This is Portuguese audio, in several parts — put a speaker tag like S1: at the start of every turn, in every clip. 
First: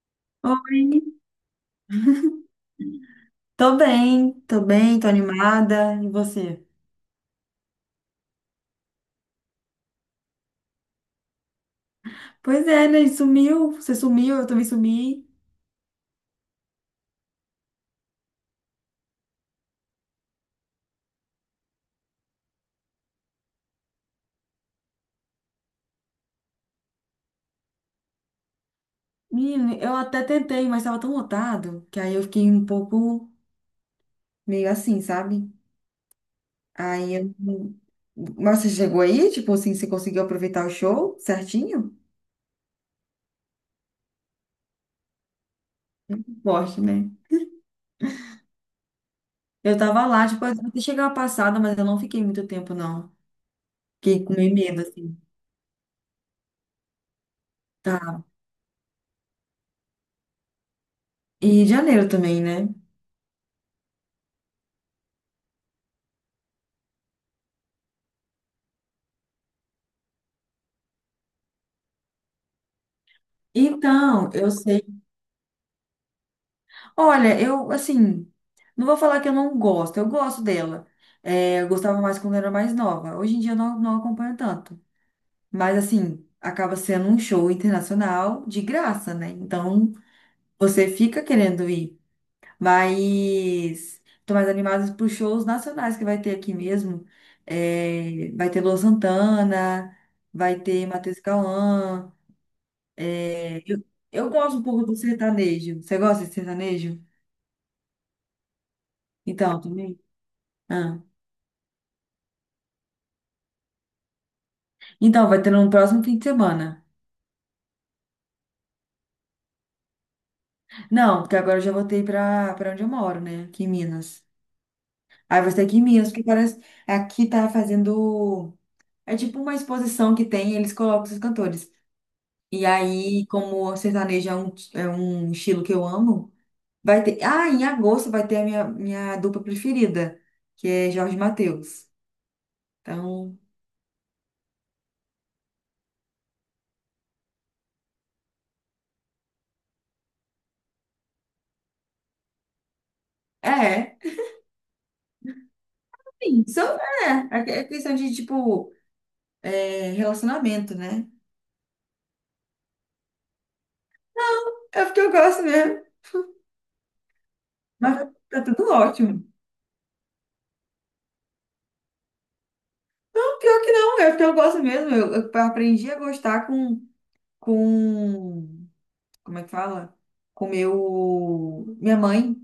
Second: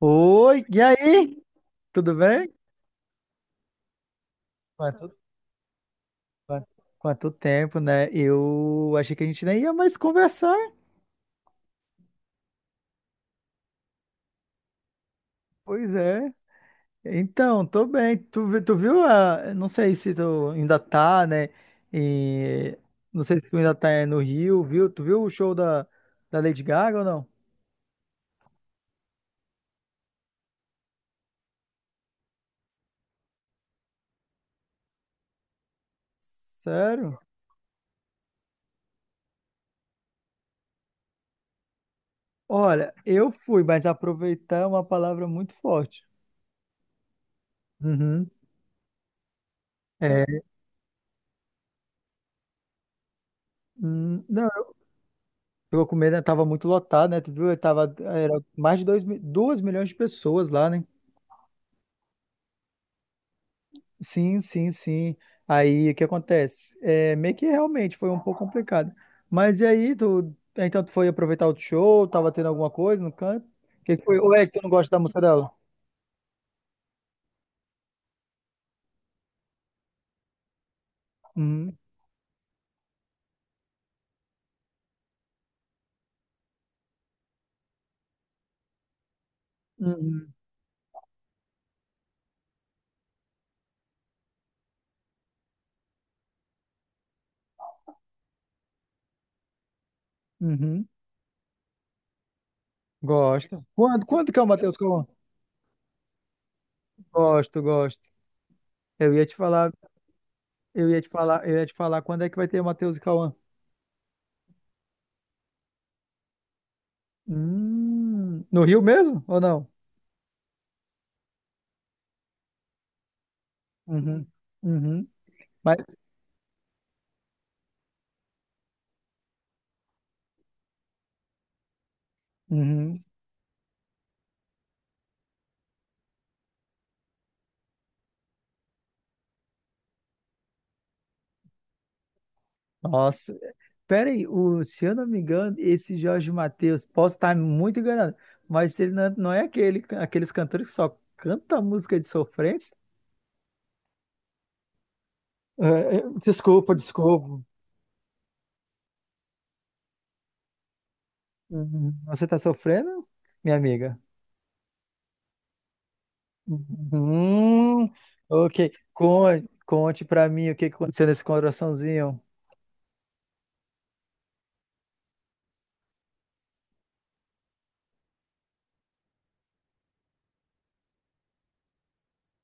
S1: Oi, e
S2: Oi,
S1: aí? Tudo bem?
S2: tô bem, tô bem, tô
S1: Quanto,
S2: animada. E você?
S1: quanto, quanto tempo, né? Eu achei que a gente nem ia mais conversar.
S2: Pois é, né? Sumiu, você sumiu, eu também sumi.
S1: Pois é. Então, tô bem. Tu viu a... Não sei se tu ainda tá, né? E... Não sei se tu ainda tá é, no Rio, viu? Tu viu o show da Lady Gaga ou não?
S2: Menino, eu até tentei, mas tava tão lotado que aí eu fiquei um pouco meio assim, sabe? Aí
S1: Sério?
S2: eu. Mas você chegou aí, tipo assim, você conseguiu aproveitar o show certinho?
S1: Olha, eu fui, mas aproveitar é uma palavra muito forte.
S2: Forte, né?
S1: Uhum.
S2: Eu tava lá,
S1: É.
S2: tipo, até chegar a passada, mas eu não fiquei muito tempo, não. Fiquei com meio
S1: Não.
S2: medo, assim.
S1: Ficou com medo, né? Tava muito lotado, né? Tu viu? Tava,
S2: Tá.
S1: era mais de 2 milhões de pessoas lá, né?
S2: E janeiro também, né?
S1: Sim, sim, sim. Aí o que acontece? É, meio que realmente foi um pouco complicado. Mas e aí, tu, então tu foi aproveitar o show? Tava tendo alguma coisa no canto? O que que foi?
S2: Então,
S1: Ou é
S2: eu
S1: que tu não
S2: sei.
S1: gosta da música dela?
S2: Olha, eu, assim, não vou falar que eu não gosto, eu gosto dela. É, eu
S1: Uhum,
S2: gostava mais quando era mais nova. Hoje em dia eu não, não acompanho tanto. Mas, assim, acaba sendo um show internacional de graça, né? Então,
S1: uhum,
S2: você fica querendo ir. Mas, tô mais animada para shows nacionais que vai ter aqui mesmo. É, vai ter Luan Santana, vai ter
S1: uhum.
S2: Matheus Cauã. É,
S1: Gosto.
S2: eu,
S1: Quando,
S2: eu
S1: quando que é o
S2: gosto um
S1: Matheus
S2: pouco do
S1: Cauã?
S2: sertanejo. Você gosta de sertanejo?
S1: Gosto, gosto. Eu ia te
S2: Então,
S1: falar,
S2: também.
S1: eu ia
S2: Ah.
S1: te falar, eu ia te falar quando é que vai ter o Matheus e Cauã.
S2: Então, vai ter no próximo fim de semana.
S1: No Rio mesmo ou não?
S2: Não, porque agora eu já voltei pra para onde eu moro, né? Aqui em Minas.
S1: Uhum, uhum,
S2: Aí vai ser
S1: mas,
S2: aqui em Minas, porque parece. Aqui tá fazendo. É tipo uma exposição que tem, eles colocam esses cantores. E
S1: uhum,
S2: aí, como o sertanejo é um estilo que eu amo, vai ter. Ah, em agosto vai ter a minha dupla preferida, que é Jorge Mateus.
S1: nossa,
S2: Então,
S1: peraí, o, se eu não me engano, esse Jorge Mateus, posso estar muito enganado, mas ele não, é, não é aquele, aqueles cantores que só canta música de sofrência?
S2: é.
S1: É, é,
S2: Sim,
S1: desculpa,
S2: só, é,
S1: desculpa.
S2: é é questão de, tipo, relacionamento, né?
S1: Uhum, você está sofrendo, minha amiga?
S2: É porque eu gosto mesmo.
S1: Hum,
S2: Mas tá
S1: ok,
S2: tudo ótimo.
S1: Conte para mim o que que aconteceu nesse coraçãozinho.
S2: Não, pior que não, eu gosto mesmo. Eu aprendi a gostar com. Como é que fala? Com meu. Minha mãe,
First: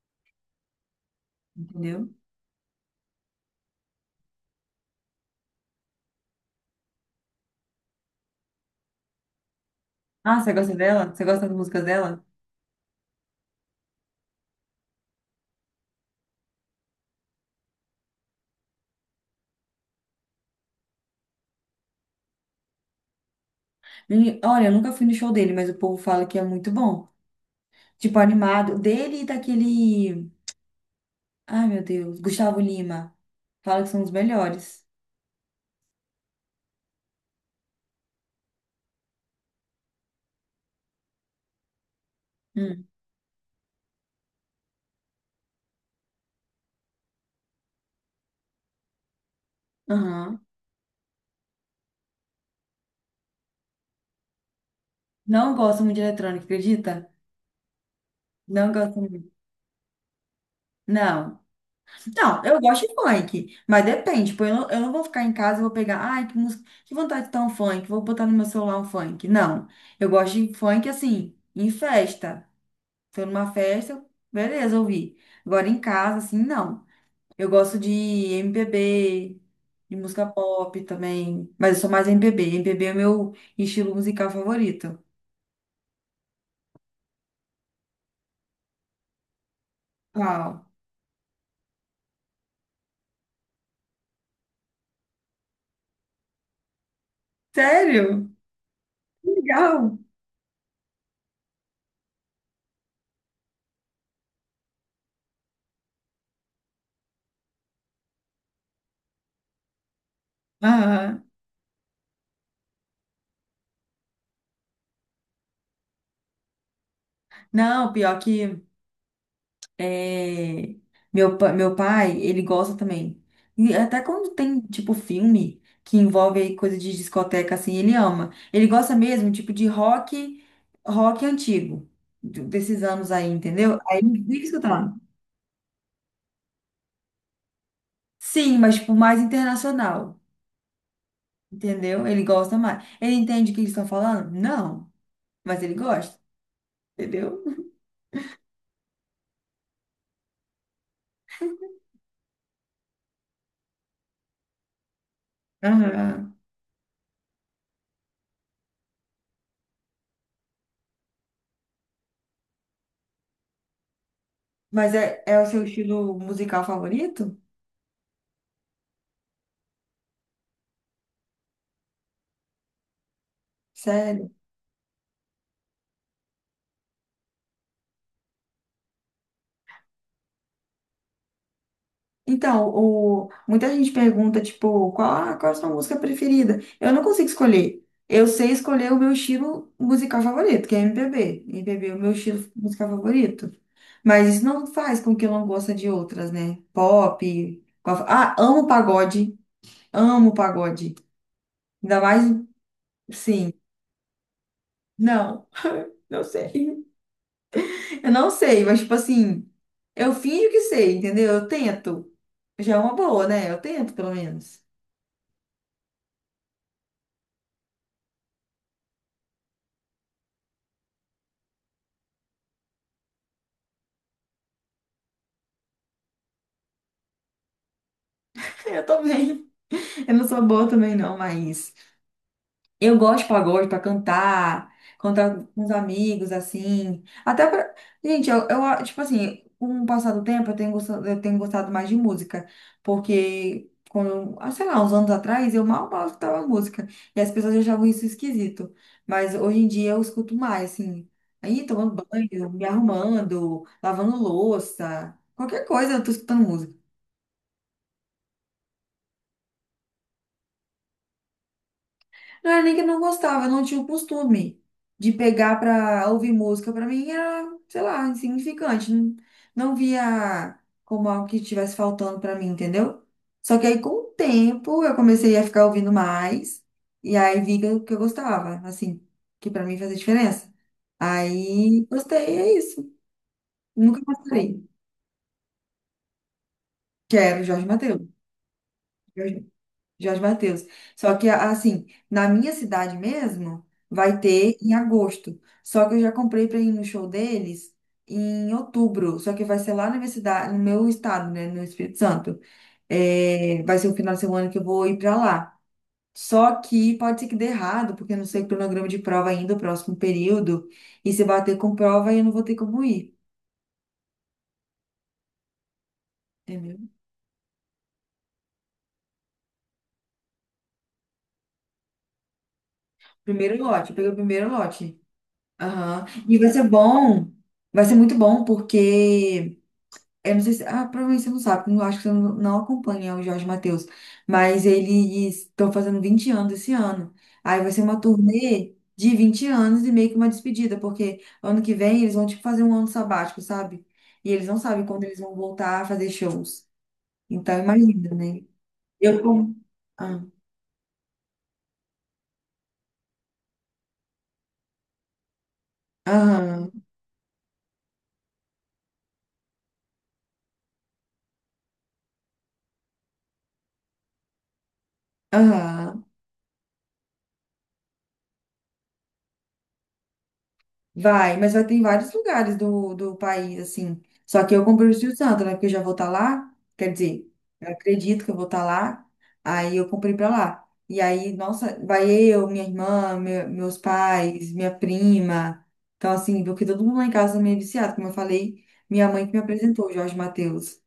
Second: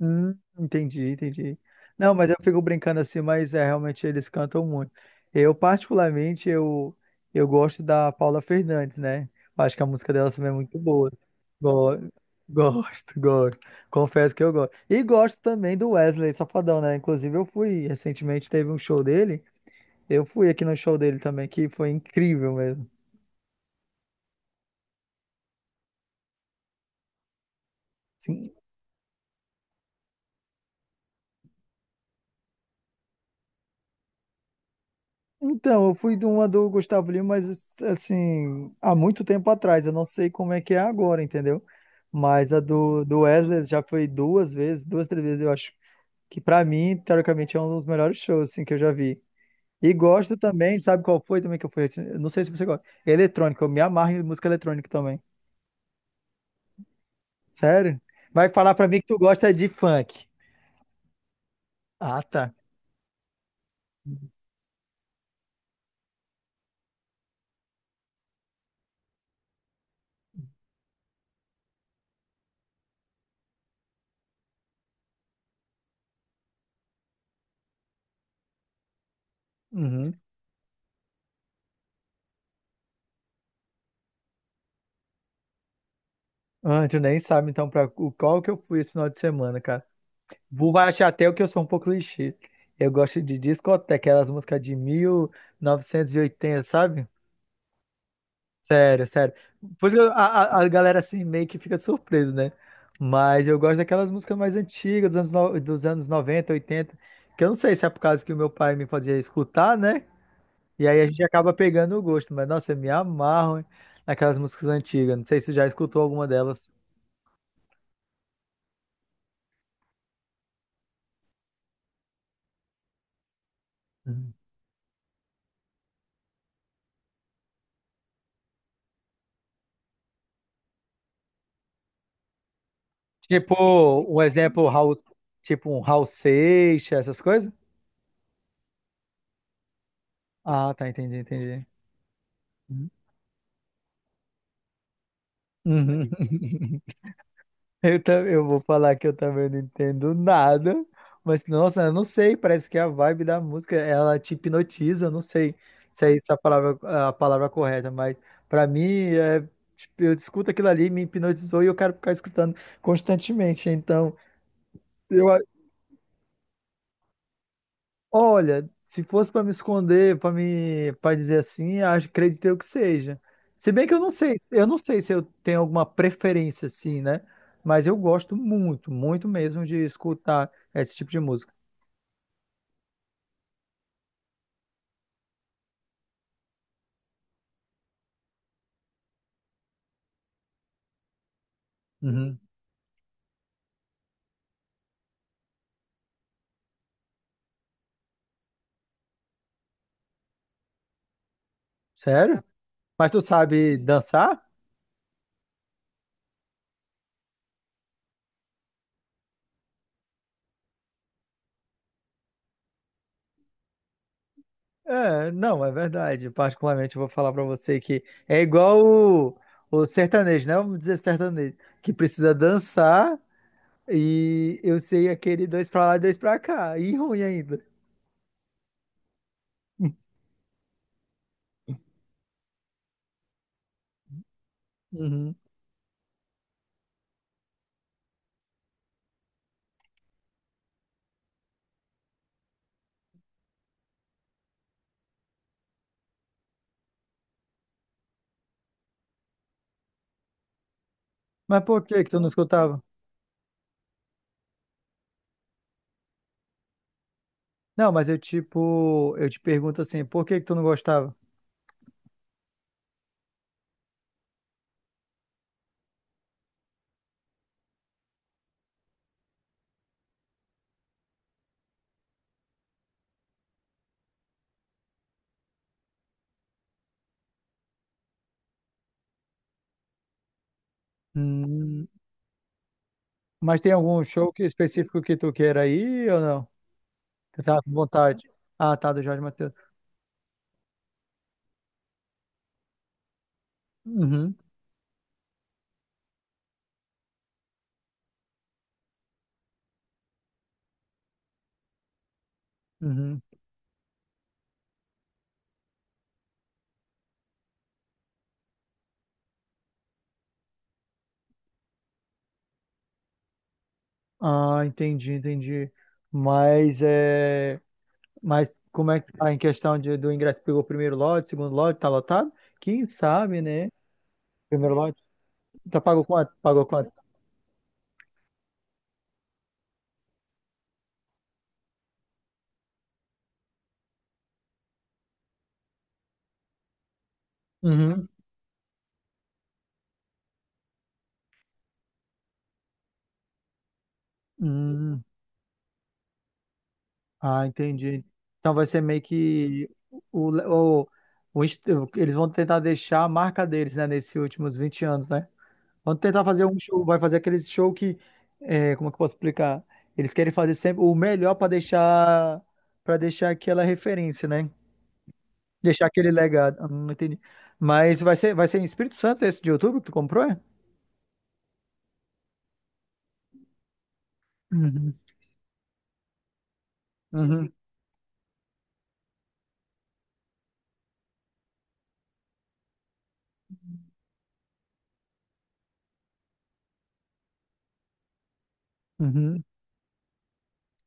S1: Entendi, entendi.
S2: entendeu?
S1: Não, mas eu fico brincando assim, mas é, realmente eles cantam muito. Eu, particularmente, eu gosto da Paula Fernandes, né? Eu acho que a música dela
S2: Ah,
S1: também é
S2: você gosta
S1: muito
S2: dela?
S1: boa.
S2: Você gosta das músicas
S1: Go-
S2: dela?
S1: Gosto, gosto. Confesso que eu gosto. E gosto também do Wesley Safadão, né? Inclusive, eu fui recentemente, teve um show dele. Eu fui aqui no show dele também, que foi incrível mesmo.
S2: E, olha, eu nunca fui no show dele, mas o povo fala que é muito bom. Tipo,
S1: Sim,
S2: animado. Dele e daquele. Ai, meu Deus, Gustavo Lima. Fala que são os melhores.
S1: então, eu fui de uma do Gustavo Lima, mas assim, há muito tempo atrás. Eu não sei como é que é agora, entendeu? Mas a
S2: Hum.
S1: do Wesley já foi duas vezes, duas, três vezes, eu acho que pra mim, teoricamente, é um dos melhores shows assim, que eu já vi. E gosto
S2: Aham.
S1: também, sabe qual foi também que eu fui? Eu não sei se você gosta. Eletrônica, eu me amarro em música eletrônica também.
S2: Não gosto muito de eletrônica, acredita?
S1: Sério? Vai
S2: Não
S1: falar pra mim
S2: gosto
S1: que tu
S2: muito.
S1: gosta de funk.
S2: Não.
S1: Ah,
S2: Não,
S1: tá.
S2: eu gosto de funk, mas depende. Tipo, eu não vou ficar em casa e vou pegar, ai, que música, que vontade de dar um funk, vou botar no meu celular um funk. Não, eu gosto de funk assim, em festa. Tô numa festa, beleza, ouvi. Agora em casa, assim, não. Eu gosto de MPB, de
S1: Uhum.
S2: música pop também, mas eu sou mais M M B MPB. B é o meu estilo musical favorito.
S1: Ah, tu nem sabe então qual que eu fui esse final de semana, cara.
S2: Uau.
S1: Vou vai achar até o que eu sou um pouco clichê. Eu gosto de discoteca, aquelas músicas de 1980, sabe?
S2: Sério?
S1: Sério,
S2: Que
S1: sério. Por isso
S2: legal.
S1: que a galera assim meio que fica surpresa, né? Mas eu gosto daquelas músicas mais antigas, dos anos, no- dos anos 90, 80, que eu não sei se é por causa que o meu pai me fazia escutar, né? E aí a gente
S2: Aham.
S1: acaba pegando o gosto. Mas, nossa, eu me amarro hein, naquelas músicas antigas. Não sei se você já escutou alguma delas.
S2: Não, pior que. É, meu pai, ele gosta também. E até
S1: Uhum.
S2: quando tem, tipo, filme que envolve aí coisa de discoteca, assim, ele ama. Ele gosta mesmo, tipo, de rock, rock antigo, desses anos aí, entendeu? Aí
S1: Tipo, um
S2: ele vive
S1: exemplo,
S2: escutando.
S1: tipo um Raul Seixas, essas coisas?
S2: Sim, mas, tipo, mais internacional,
S1: Ah, tá, entendi, entendi.
S2: entendeu? Ele gosta mais.
S1: Uhum.
S2: Ele entende o que eles estão falando? Não, mas ele gosta, entendeu?
S1: Eu vou falar que eu também não entendo nada, mas nossa, eu não sei, parece que a vibe da música, ela te hipnotiza, eu não sei se é essa
S2: Aham.
S1: a palavra correta, mas pra mim, é, tipo, eu escuto aquilo ali, me hipnotizou e eu quero ficar escutando constantemente, então
S2: Mas é,
S1: eu,
S2: é o seu estilo musical favorito?
S1: olha, se fosse para me esconder, para dizer assim, acho, acredito eu que seja. Se bem que
S2: Sério?
S1: eu não sei se eu tenho alguma preferência assim, né? Mas eu gosto muito, muito mesmo de escutar esse tipo de música.
S2: Então, muita gente pergunta, tipo, qual a sua música preferida? Eu não consigo escolher. Eu sei escolher o meu estilo musical favorito, que é MPB. MPB é o meu
S1: Uhum.
S2: estilo musical favorito. Mas isso não faz com que eu não goste de outras, né? Pop. Ah, amo pagode. Amo pagode. Ainda mais,
S1: Sério? Mas tu
S2: sim.
S1: sabe dançar?
S2: Não, não sei. Eu não sei, mas, tipo assim, eu finjo que sei, entendeu? Eu tento. Já é uma boa, né? Eu tento, pelo menos.
S1: É, não, é verdade. Particularmente, eu vou falar para você que é igual o, o sertanejo, né? Vamos dizer sertanejo, que precisa dançar e eu sei aquele dois para lá e dois para cá. E ruim ainda.
S2: Eu também. Eu não sou boa também, não, mas eu gosto de pagode pra cantar,
S1: Uhum.
S2: cantar com os amigos, assim. Até pra. Gente, tipo assim, com o passar do tempo, eu tenho gostado mais de música. Porque, quando, ah, sei lá, uns anos atrás, eu mal mal escutava música. E as pessoas achavam isso esquisito. Mas hoje em dia eu escuto mais, assim.
S1: Mas
S2: Aí,
S1: por que
S2: tomando
S1: que tu não
S2: banho, me
S1: escutava?
S2: arrumando, lavando louça, qualquer coisa, eu tô escutando música.
S1: Não, mas eu tipo, eu te pergunto assim, por que que tu não gostava?
S2: Não era nem que eu não gostava, eu não tinha o costume de pegar pra ouvir música. Pra mim era, sei lá, insignificante. Não, não via como algo que estivesse faltando pra mim, entendeu? Só que aí com o tempo eu comecei a ficar ouvindo mais. E aí vi que eu gostava, assim, que pra mim fazia diferença. Aí
S1: Hum,
S2: gostei, é isso.
S1: mas tem
S2: Nunca
S1: algum
S2: mais parei.
S1: específico que tu queira ir ou não? Tu
S2: Quero
S1: tá
S2: Jorge
S1: com
S2: Mateus.
S1: vontade? Ah, tá, do Jorge Mateus.
S2: Jorge Mateus. Só que, assim, na minha cidade mesmo, vai
S1: Uhum,
S2: ter em agosto. Só que eu já comprei para ir no show deles em outubro. Só que vai ser lá na minha cidade, no meu estado, né, no Espírito Santo.
S1: uhum.
S2: É, vai ser o final de semana que eu vou ir para lá. Só que pode ser que dê errado, porque eu não sei o cronograma de prova ainda, o próximo período. E se bater com prova, eu não vou ter como ir.
S1: Ah, entendi, entendi.
S2: Entendeu?
S1: Mas é. Mas como é que tá em questão de, do ingresso? Pegou o primeiro lote, segundo lote, tá lotado? Quem sabe,
S2: Primeiro
S1: né?
S2: lote, eu peguei o primeiro
S1: Primeiro
S2: lote.
S1: lote. Tá pago
S2: Aham.
S1: quanto?
S2: E vai
S1: Pagou
S2: ser
S1: quanto?
S2: bom, vai ser muito bom, porque. Eu não sei se, ah, provavelmente você não sabe, porque eu acho que você não acompanha o Jorge Mateus, mas eles estão fazendo 20 anos esse ano. Aí vai ser uma
S1: Uhum.
S2: turnê de 20 anos e meio que uma despedida, porque ano que vem eles vão tipo fazer um ano sabático, sabe? E eles não sabem
S1: Hum.
S2: quando eles vão voltar a fazer shows.
S1: Ah,
S2: Então
S1: entendi.
S2: imagina, né?
S1: Então vai ser meio
S2: Eu como.
S1: que
S2: Ah,
S1: o, o, o inst- eles vão tentar deixar a marca deles, né, nesses últimos 20 anos, né? Vão tentar fazer um
S2: aham,
S1: show, vai fazer aquele show que, é, como é que eu posso explicar? Eles querem fazer sempre o melhor para deixar aquela referência, né? Deixar
S2: aham.
S1: aquele legado. Entendi. Mas vai ser em Espírito Santo esse de outubro que tu comprou, é?
S2: Vai, mas vai ter em vários lugares do país, assim. Só que eu comprei o
S1: Uhum.
S2: Espírito Santo, né? Porque eu já vou estar lá. Quer dizer,
S1: Uhum.
S2: eu acredito que eu vou estar lá. Aí eu comprei pra lá. E aí, nossa, vai eu, minha irmã, meus pais, minha prima. Então, assim, porque todo mundo lá em casa é meio viciado. Como eu falei, minha mãe que me
S1: Uhum.
S2: apresentou, o Jorge Mateus.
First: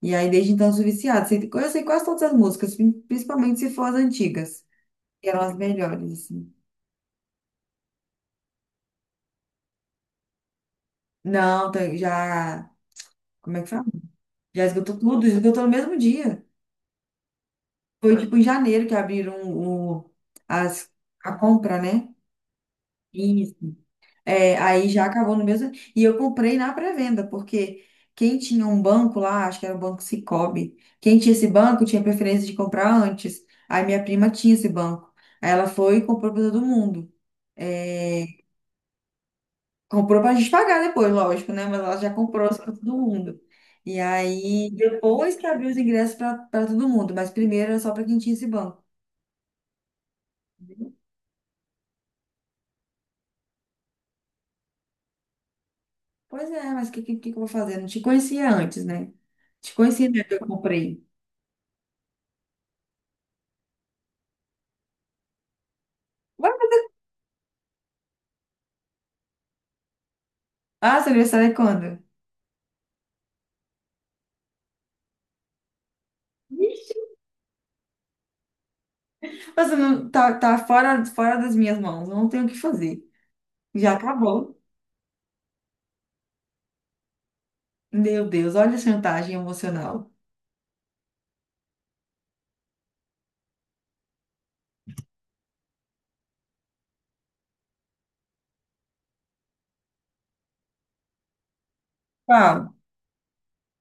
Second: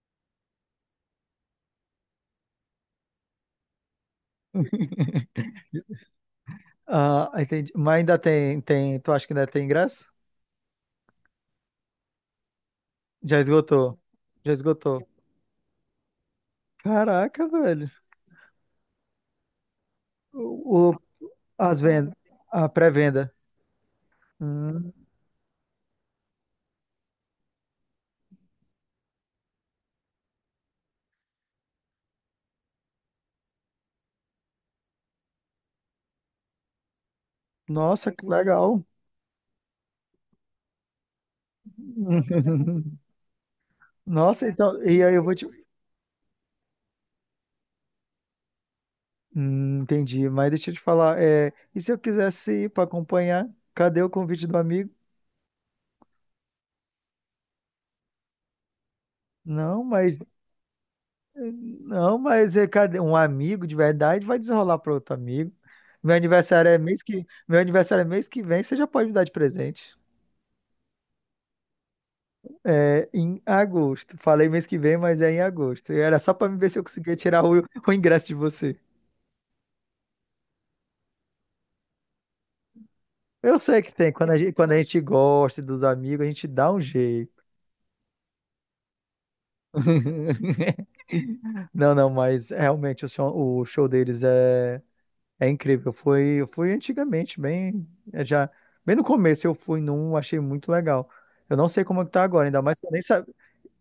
S2: E aí, desde então, eu sou viciada. Eu sei quase todas as músicas, principalmente se for as antigas, que eram as melhores, assim.
S1: Ah, entendi. Mas ainda tem, tem. Tu acha que ainda tem ingresso?
S2: Não, já.
S1: Já
S2: Como é que fala?
S1: esgotou. Já
S2: Já esgotou
S1: esgotou.
S2: tudo, esgotou no mesmo dia.
S1: Caraca, velho.
S2: Foi tipo em janeiro que abriram
S1: O,
S2: as,
S1: o-
S2: a
S1: As
S2: compra, né?
S1: vendas. A pré-venda.
S2: Isso. É, aí
S1: Hum,
S2: já acabou no mesmo. E eu comprei na pré-venda, porque quem tinha um banco lá, acho que era o Banco Sicoob, quem tinha esse banco tinha preferência de comprar antes. Aí minha prima tinha esse banco. Aí ela foi e comprou para todo mundo.
S1: nossa, que
S2: É,
S1: legal.
S2: comprou pra gente pagar depois, lógico, né? Mas ela já comprou para todo mundo. E
S1: Nossa,
S2: aí,
S1: então. E aí eu vou
S2: depois
S1: te.
S2: que abriu os ingressos para todo mundo, mas primeiro era só para quem tinha esse banco.
S1: Entendi. Mas deixa eu te falar. É, e se eu quisesse ir para acompanhar? Cadê o convite do amigo?
S2: Pois é, mas o que eu vou fazer? Não te conhecia antes, né? Te
S1: Não,
S2: conhecia
S1: mas
S2: né, que eu comprei.
S1: Não, mas é, cadê? Um amigo de verdade vai desenrolar para outro amigo.
S2: Ué,
S1: Meu aniversário é mês que vem, você já pode me dar de presente.
S2: ah, seu aniversário é quando?
S1: É em agosto. Falei mês que vem, mas é em agosto. E era só para me ver se eu
S2: Vixe.
S1: conseguia tirar o ingresso de você.
S2: Você não, tá fora das minhas mãos, eu não tenho o que fazer.
S1: Eu sei que
S2: Já
S1: tem.
S2: acabou.
S1: Quando a gente gosta dos amigos, a gente dá um jeito.
S2: Meu Deus, olha a chantagem emocional.
S1: Não, não, mas realmente o show deles é. É incrível. Foi, eu fui antigamente, é já, bem no começo eu fui num, achei muito legal. Eu não sei como é que tá agora, ainda
S2: Qual?
S1: mais que eu nem sabia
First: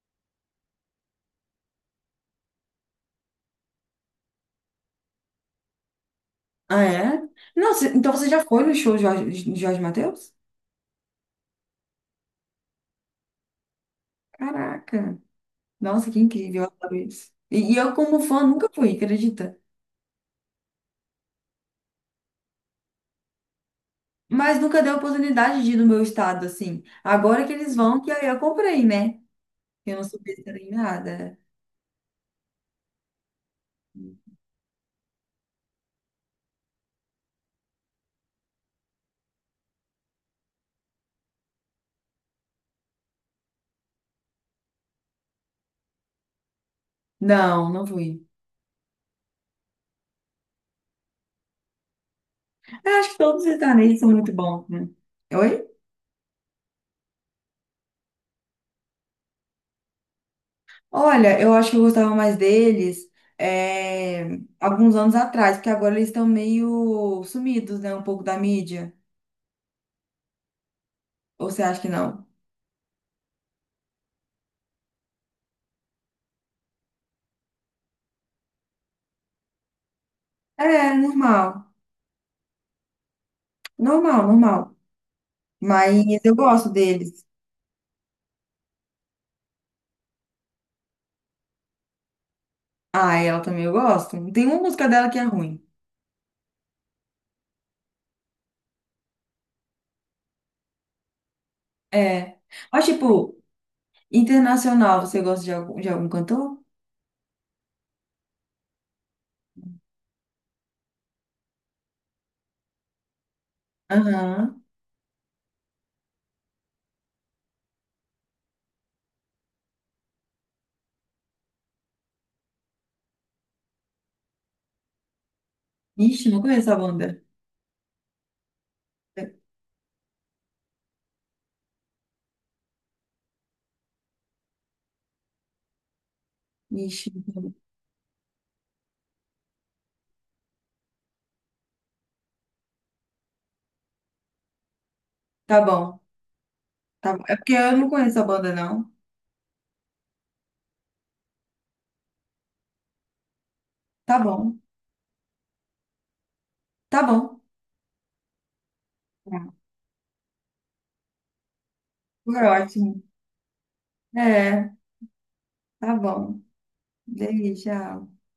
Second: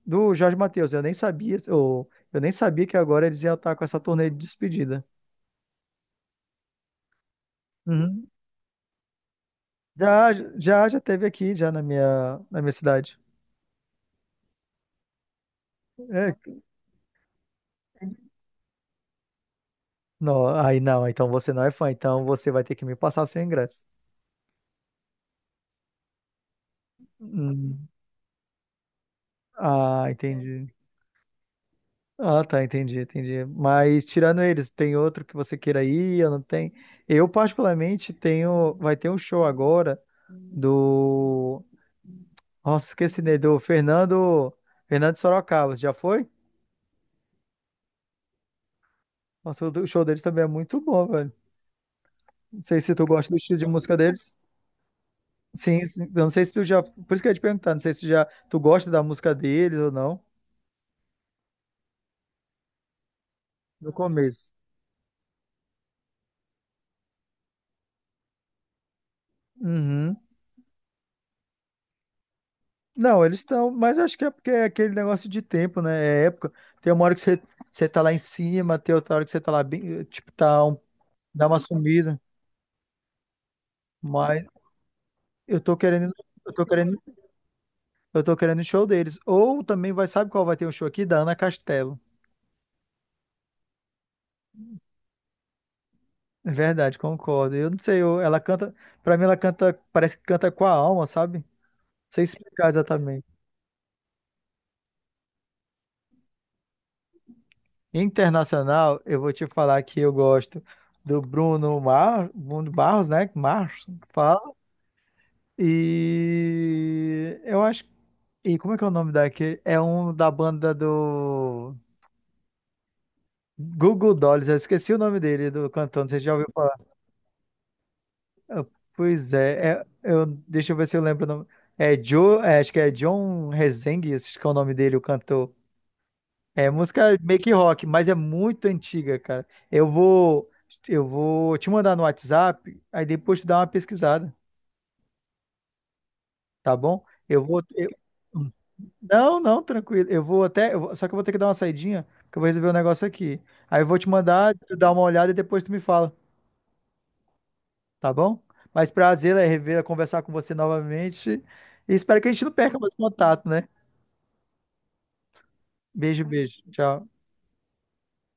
S1: do Jorge Mateus, eu nem sabia, ou eu nem sabia que agora eles iam estar com essa turnê de despedida.
S2: Ah, é? Não, então
S1: Uhum.
S2: você já foi no show de Jorge
S1: Já,
S2: Mateus?
S1: já, já teve aqui, já na minha cidade.
S2: Caraca. Nossa, que
S1: É,
S2: incrível, eu adoro isso. E eu, como fã, nunca fui, acredita?
S1: não, aí não, então você não é fã, então você vai ter que me passar seu ingresso.
S2: Mas nunca dei a oportunidade de ir no meu estado, assim. Agora que eles
S1: Hum,
S2: vão, que aí eu comprei, né? Eu não
S1: ah,
S2: sou besta
S1: entendi.
S2: nem nada.
S1: Ah, tá, entendi, entendi. Mas tirando eles, tem outro que você queira ir? Eu não tenho. Eu particularmente tenho, vai ter um show agora do, nossa, esqueci dele, do Fernando Sorocaba, já foi?
S2: Não, não fui.
S1: Nossa, o show deles também é muito bom, velho. Não sei
S2: Eu
S1: se tu
S2: acho que
S1: gosta do
S2: todos os
S1: estilo de música
S2: sertanejos são muito
S1: deles.
S2: bons, né? Oi?
S1: Sim, sim. Eu não sei se tu já, por isso que eu ia te perguntar, não sei se já tu gosta da música deles ou não,
S2: Olha, eu acho que eu gostava mais deles
S1: no
S2: é,
S1: começo.
S2: alguns anos atrás, porque agora eles estão meio sumidos, né? Um pouco da mídia.
S1: Uhum.
S2: Ou você acha que não?
S1: Não, eles estão, mas acho que é porque é aquele negócio de tempo, né? É época. Tem uma hora que você, você tá lá em cima, tem outra hora que você tá lá bem, tipo, tá um,
S2: É,
S1: dá
S2: normal.
S1: uma sumida.
S2: Normal,
S1: Mas
S2: normal.
S1: eu tô
S2: Mas
S1: querendo,
S2: eu
S1: eu tô
S2: gosto
S1: querendo,
S2: deles.
S1: eu tô querendo o show deles. Ou também vai, sabe qual vai ter um show aqui? Da Ana Castelo.
S2: Ah, ela também eu gosto. Tem uma música dela que é ruim.
S1: É verdade, concordo. Eu não sei, eu- Ela canta, pra mim ela canta, parece que canta com a alma, sabe? Não sei
S2: É.
S1: explicar
S2: Mas,
S1: exatamente.
S2: tipo, internacional, você gosta de algum, cantor?
S1: Internacional, eu vou te falar que eu gosto do Bruno Barros, né? Marros, fala.
S2: Aham.
S1: E eu acho. E como é que é o nome daquele? É um da banda do Google Dolls. Eu esqueci o nome dele, do cantor. Você
S2: Ixi,
S1: já
S2: não
S1: ouviu
S2: conheço
S1: falar?
S2: a banda.
S1: Ah, pois é, eu... deixa eu ver se eu lembro o nome. Acho que é John Rezende, acho que é o nome dele, o cantor. É
S2: Ixi.
S1: música meio que rock, mas é muito antiga, cara. Eu vou te mandar no WhatsApp, aí depois tu dá uma pesquisada,
S2: Tá bom.
S1: tá bom?
S2: Tá bom. É
S1: Eu
S2: porque
S1: vou,
S2: eu não
S1: eu-
S2: conheço a banda, não.
S1: Não, não, tranquilo. Eu vou até. Eu vou- Só que eu vou ter que dar uma saidinha, porque eu vou resolver um negócio aqui. Aí eu vou te
S2: Tá bom.
S1: mandar, tu dá uma olhada e depois tu me fala,
S2: Tá bom.
S1: tá bom? Mas prazer é
S2: Tá.
S1: rever, é conversar com você novamente. E espero que a
S2: Foi
S1: gente não perca mais
S2: ótimo.
S1: contato, né?
S2: É, tá
S1: Beijo,
S2: bom.
S1: beijo. Tchau.
S2: Delícia.